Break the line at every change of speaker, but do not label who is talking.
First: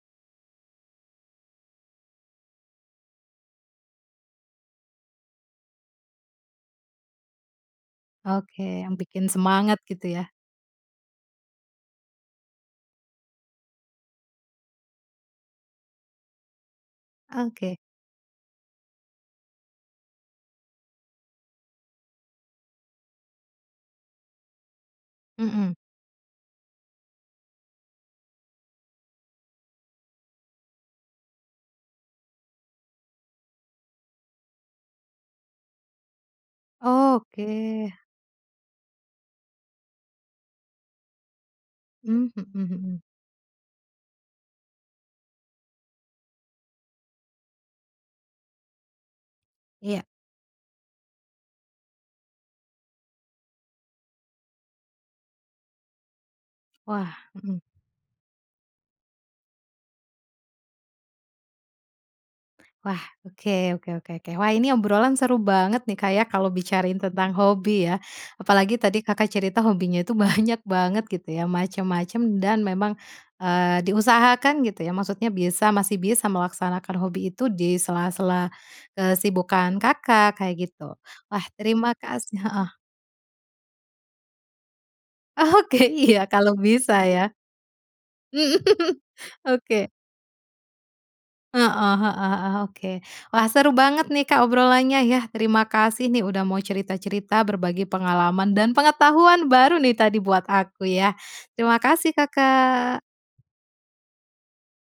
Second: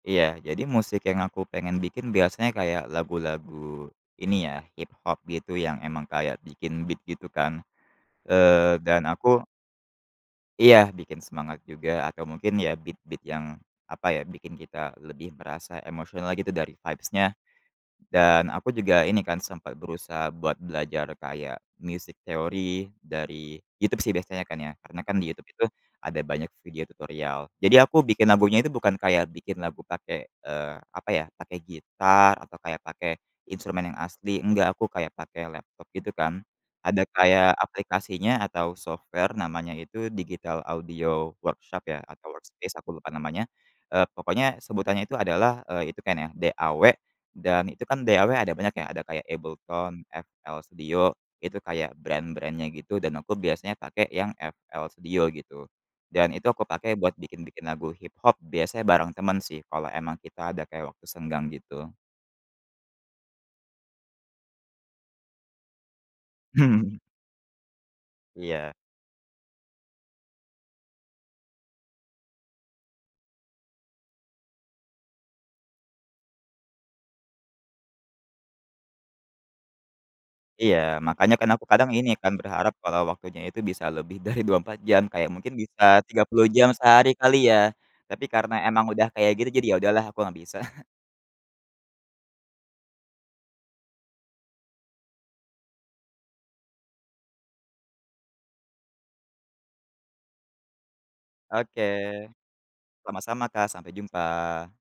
Iya, jadi musik yang aku pengen bikin, biasanya kayak lagu-lagu ini ya hiphop gitu yang emang kayak bikin beat gitu kan,
Oke
eee,
yang
dan
bikin
aku
semangat gitu ya?
Iya, ya bikin semangat juga atau mungkin ya, beat beat yang apa ya bikin kita lebih merasa emosional gitu dari vibes-nya.
Oke.
Dan aku juga ini kan sempat berusaha buat belajar kayak music theory dari YouTube sih biasanya kan ya, karena kan di YouTube itu
Heeh.
ada banyak video tutorial. Jadi aku bikin lagunya itu bukan kayak bikin lagu pakai, eee, apa ya, pakai gitar atau kayak pakai instrumen yang asli, enggak aku kayak pakai laptop gitu kan, ada kayak
Oke.
aplikasinya atau software namanya itu digital audio workshop ya
Mmm
atau workspace aku
heeh-heeh.
lupa namanya e pokoknya sebutannya itu adalah, e itu kan ya DAW, Dan itu kan DAW ada banyak ya, ada kayak AbleTone,
Iya.
FL Studio, itu kayak brand-brand-nya gitu. Dan aku biasanya pakai yang FL Studio gitu. Dan itu aku pakai buat
Wah, hmm.
bikin-bikin lagu hiphop biasanya bareng teman sih, kalau emang kita ada kayak waktu senggang gitu.
Wah, oke oke oke oke, wah ini obrolan seru banget nih Kak ya, kalau
Hmm
bicarain
hmm.
tentang hobi ya, apalagi
Iya.
tadi Kakak cerita hobinya itu banyak banget gitu ya, macem-macem dan memang, eee, diusahakan gitu ya. Maksudnya bisa masih bisa melaksanakan hobi itu di sela-sela, eee, kesibukan Kakak kayak
Iya,
gitu.
makanya
Wah
kan aku kadang
terima
ini kan
kasih heeh.
berharap kalau waktunya itu bisa lebih dari 24 jam kayak mungkin
Oke,
bisa
iya
30
kalau
jam
bisa
sehari
ya.
kali ya, tapi karena emang udah kayak gitu, jadi ya
Oke.
udahlah aku nggak bisa.
Heeh heeh heeh, oke, wah seru banget nih Kak obrolannya ya, terima kasih nih udah mau cerita-cerita berbagi pengalaman dan pengetahuan baru nih tadi buat aku ya, terima
Oke,
kasih Kakak.
sama-sama Kak sampai jumpa.